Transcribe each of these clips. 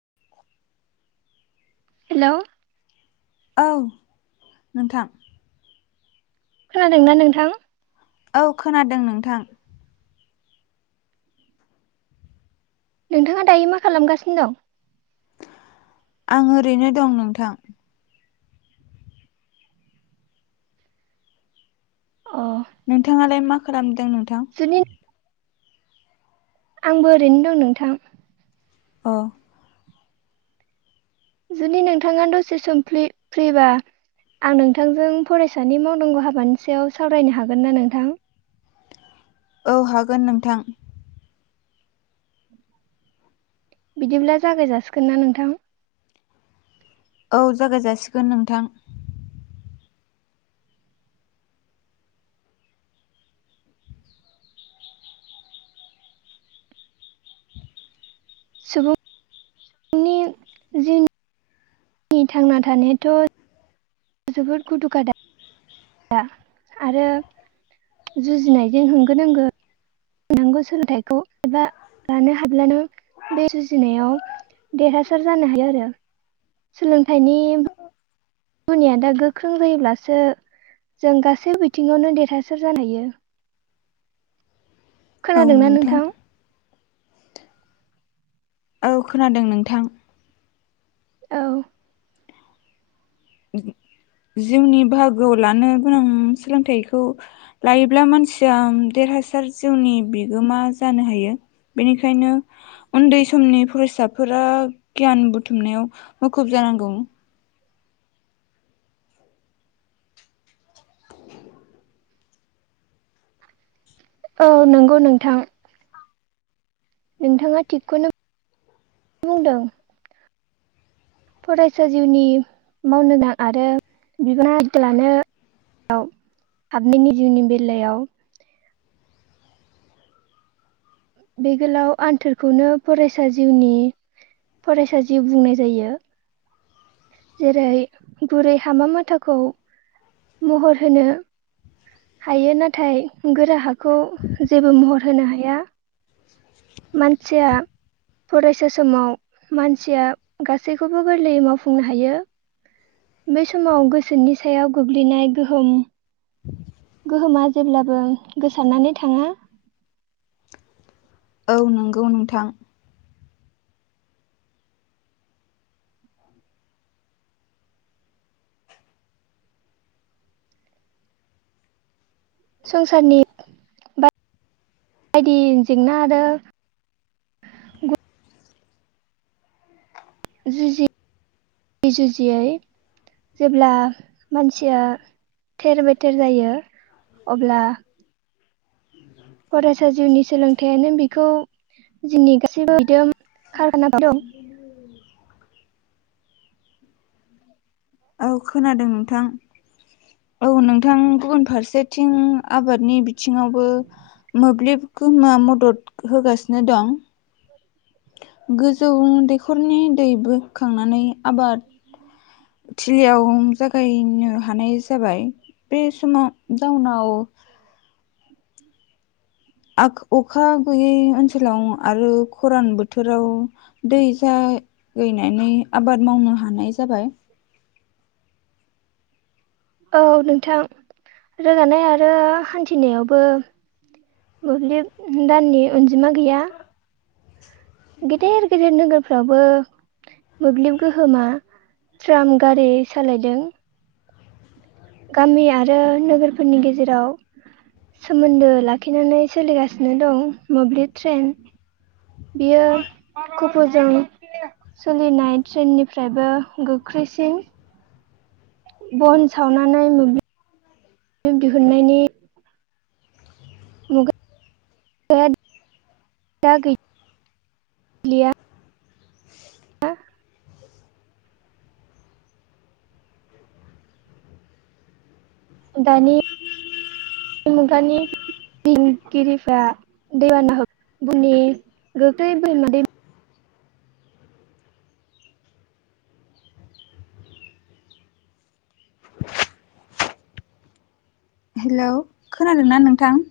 [inaudible] हेल' औ नोंथां। खोनादोंना नोंथां? औ खोनादों नोंथां। नोंथाङा दायो मा खालामगासिनो दं। आं ओरैनो दं नोंथां। अ। नोंथाङालाय मा खालाम सुनि। आंबो ओरैनो दं नोंथां। अ। जुदि नोंथाङा दसे सम फ्रि-फ्रिबा आं नोंथांजों फरायसानि मावनांगौ हाबानि सायाव सावरायनो हागोन ना नोंथां? औ हागोन नोंथां। बिदिब्ला जागाय जाासिगोन ना नोंथां। औ जागाय जासिगोन नोंथां। सुबुं। नि जिउ। नि थांना थानायाथ'। जोबोद गुदु गादा। आरो जुजिनायजों होंगो दोंगो नोंगौ सोलोंथाइखौ एबा लानो हाब्लानो बे जुजिनायाव देरहासार जानो हायो आरो सोलोंथाइनि। दुनिया दा गोख्रों जायोब्लासो जों गासै बिथिङावनो देरहासार जानो हायो। खोनादोंना नोंथां औ खोनादों नोंथां। औ। जिउनि बाहागोआव लानो गोनां सोलोंथाइखौ लायोब्ला मानसिया देरहासार जिउनि बिगोमा जानो हायो बेनिखायनो उन्दै समनि फरायसाफोरा गियान बुथुमनायाव मुखुब जानांगौ। औ नंगौ नोंथां। नोंथाङा थिगखौनो बुंदों। फरायसा जिउनि मावनोनां आरो बिबाना आ लानायाव हाबनायनि जिउनि बेलायाव। बे गोलाव आन्थोरखौनो फरायसा जिउनि फरायसा जिउ बुंनाय जायो। जेरै बुरै हामा माथाखौ महर होनो। हायो नाथाय गोरा हाखौ जेबो महर होनो हाया मानसिया फरायसा समाव मानसिया गासैखौबो गोरलैयै मावफुंनो हायो। बे समाव गोसोनि सायाव गोग्लैनाय गोहोम गोहोमा जेब्लाबो गोसारनानै थाङा औ नंगौ नोंथां। संसारनि बायदि जेंना आरो ग जुजियै जुजियै जेब्ला मानसिया थेर-बेथेर जायो अब्ला फरायसा जिउनि सोलोंथायाइयानो बेखौ जोंनि गासैबो बिद खाराना दं औ खोनादों नोंथां औ नोंथां गुबुन फारसेथिं आबादनि बिथिङावबो मोब्लिब खोमा मदद होगासिनो दं गोजौ दैखरनि दै बोखांनानै आबाद थिलियाव गैनो हानाय जाबाय बे समाव जाउनाव आंख अखा गैयै ओनसोलाव आरो खरान बोथोराव दै जागैनानै आबाद मावनो हानाय जाबाय। औ नोंथां रोगानाय आरो हान्थिनायावबो मोब्लिब दाननि अनजिमा गैया। गेदेर-गेदेर नोगोरफ्रावबो मोब्लिब गोहोमा ट्राम गारि सालायदों। गामि आरो नोगोरफोरनि गेजेराव सोमोन्दो लाखिनानै सोलिगासिनो दं मोब्लिब ट्रेन बियो कफ'जों सोलिनाय ट्रेननिफ्रायबो गोख्रैसिन बन सावनानै मोब्लिब दिहुननायनि दा दा गैलिया । दानि मुगानि दिंगिरिफ्रा दैबानानि गोख्लै बमा दै हेलौ खोनादोंना नोंथां ।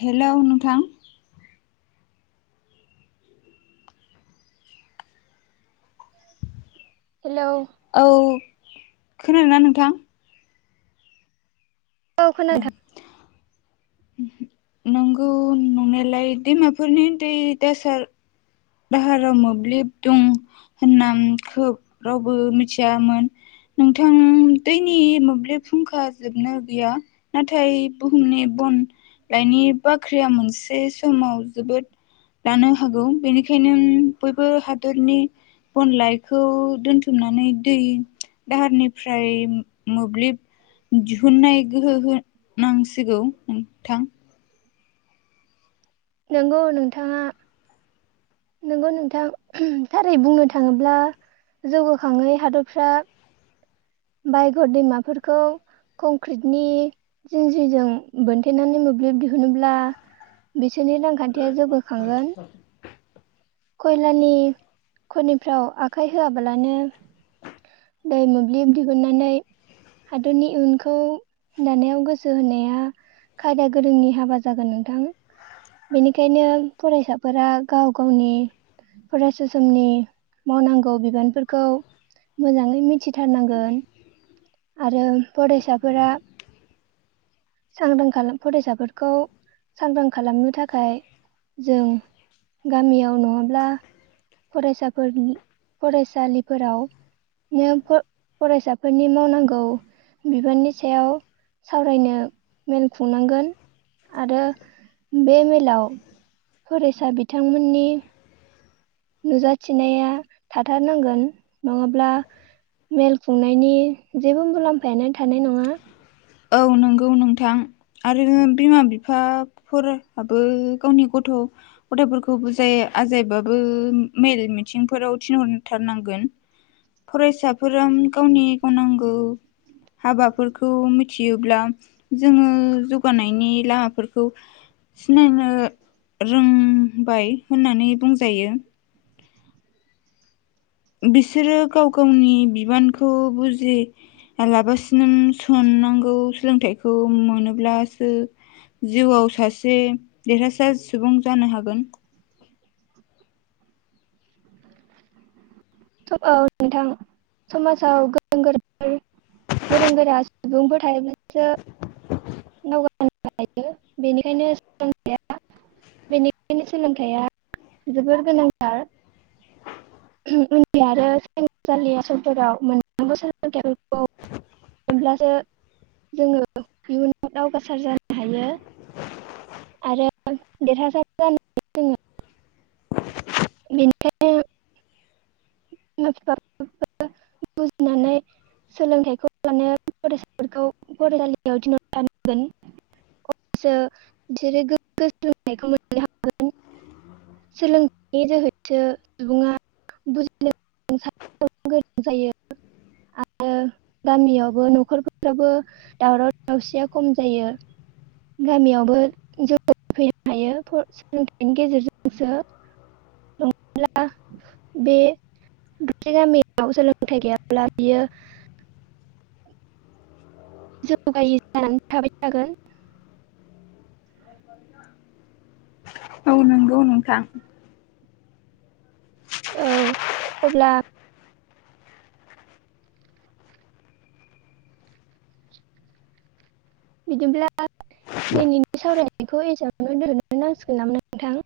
हेलौ नोंथां। हेलौ औ खोनादोंना नोंथां। औ खोना दों। नंगौ नंनायालाय दैमाफोरनि दै दासार दाहाराव मोब्लिब दं होनना खोब रावबो मिथियामोन नोंथां दैनि मोब्लिब फुंखा जोबनो गैया नाथाय बुहुमनि बन लइनि बाख्रिया ओंखायनो बयबो हादरनि बन लाइखौ दोनथुमनानै दै दाहारनिफ्राय मोब्लिब दिहुननाय गोहो होनांसिगौ नोंथां। नंगौ नोंथाङा नंगौ नोंथां थारै बुंनो थाङोब्ला जौगाखाङै हादरफ्रा बायगर दैमाफोरखौ कंक्रिटनि जिन्जजों बोनथेनानै मोब्लिब दिहुनोब्ला बिसोरनि रांखान्थिया जौगाखांगोन खयलानि खनिफ्राव आखाइ होआब्लानो फरायसा समनि मावनांगौ बिबानफोरखौ मोजाङै मिथिथारनांगोन। आरो फरायसाफोरा सांग्रां फरायसाफोरखौ सांग्रां खालामनो थाखाय जों गामिआव नङाब्ला फरायसाफोरनि फरायसालिफोरावनो फरायसाफोरनि मावनां गौ बिबाननि सायाव सावरायनो मेल खुंनांगोन आरो बे मेलाव फरायसा बिथांमोननि नुजाथिनाया थाथारनांगोन नङाब्ला मेल खुंनायनि जेबो मुलाम्फायानो थानाय नङा । औ नंगौ नोंथां आरो बिमा बिफाफोराबो गावनि गथ गथफोरखौ बुजाय आजायबाबो मेल मिथिंफोराव थिनहरथारनांगोन फरायसाफोरा गावनि गावनांगौ हाबाफोरखौ मिथियोब्ला जोङो जौगानायनि लामाफोरखौ सिनायनो रोंबाय होननानै बुंजायो । बिसोरो गाव गावनि बिबानखौ बुजि लाबासिनो साननांगौ सोलोंथाइखौ मोनोब्लासो जिउआव सासे देरहासार सुबुं जानो हागोन । औ नोंथां समाजाव गोरों-गोरा, गोरों-गोरा सुबुंफोर थायोब्लासो हायो बेनिखायनो बेनिखायनो सोलोंथाइया जोबोर गोनांथार उन्दै आरो सोलोंसालिफोराव मोनफ्रामबो सोलोंथाइफोरखौ मोनब्लासो जोङो इयुन दावगासार जानो हायो आरो देरहासार जानो हायो जोङो बेनिखायनो बिमा बिफा बुजिनानै सोलोंथाइखौ लानाया फरायसाफोरखौ फरायसालियाव थिनहर थारनांगोन अब्लासो बिसोरो गोग्गो सोलोंथायखौ मोननो हागोन सोलोंथाइनि जोहैसो सुबुङा बुजिनो गोरों साननो गोरों जायो आरो गामियावबो न'खरफोरावबो दावराव दावसिया खम जायो गामियावबो जौगा फैनो हायो सोलोंथाइनि गेजेरजोंसो नङाब्ला बे गामियाव सोलोंथाइ गैयाब्ला बियो जौगायि जानानै थाबाय थागोन औ नंगौ नोंथां औ अब्ला बिदिब्ला दिनैनि सावरायनायखौ एसेयावनो दोनथ'नो नांसिगोन नामा नोंथां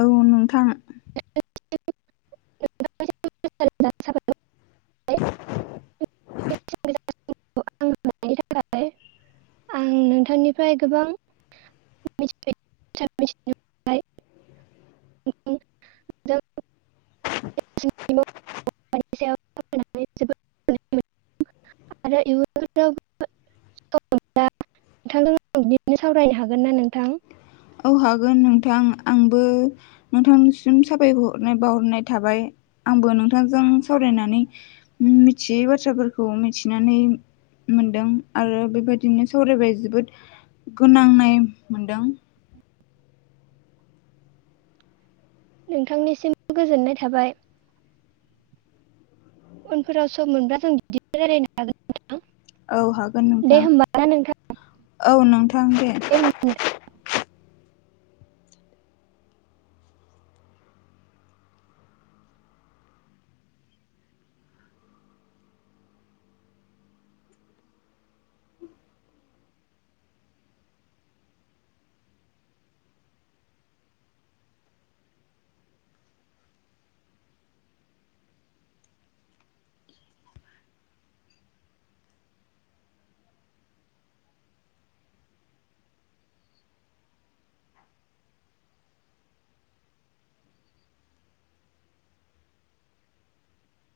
औ नोंथां [unintelligible] थाखाय आं नोंथांनिफ्राय गोबां मिथिफेरै बाथ्रा मिथिनो मोनबाय सायाव सावरायनानै जोबोद गोजोननाय मोनबाय आरो इयुनावबो सम मोनब्ला नोंथांजों आं बिदिनो सावरायनो हागोन ना नोंथां औ हागोन नोंथां आंबो नोंथांनिसिम सााबायखर हरनाय बावहरनाय थाबाय आंबो नोंथांजों सावरायनानै मिथियै बाथ्राफोरखौ मिथिनानै मोनदों आरो बेबायदिनो सावरायबाय जोबोद गोनांनाय मोनदों नोंथांनिसिमबो गोजोननाय थाबाय उनफोराव सम मोनब्ला जों बिदिनो रायलायनो हागोन नोंथां औ हागोन दे नोंथां होमबा ना नोंथां औ नोंथां थां दे होमबा दे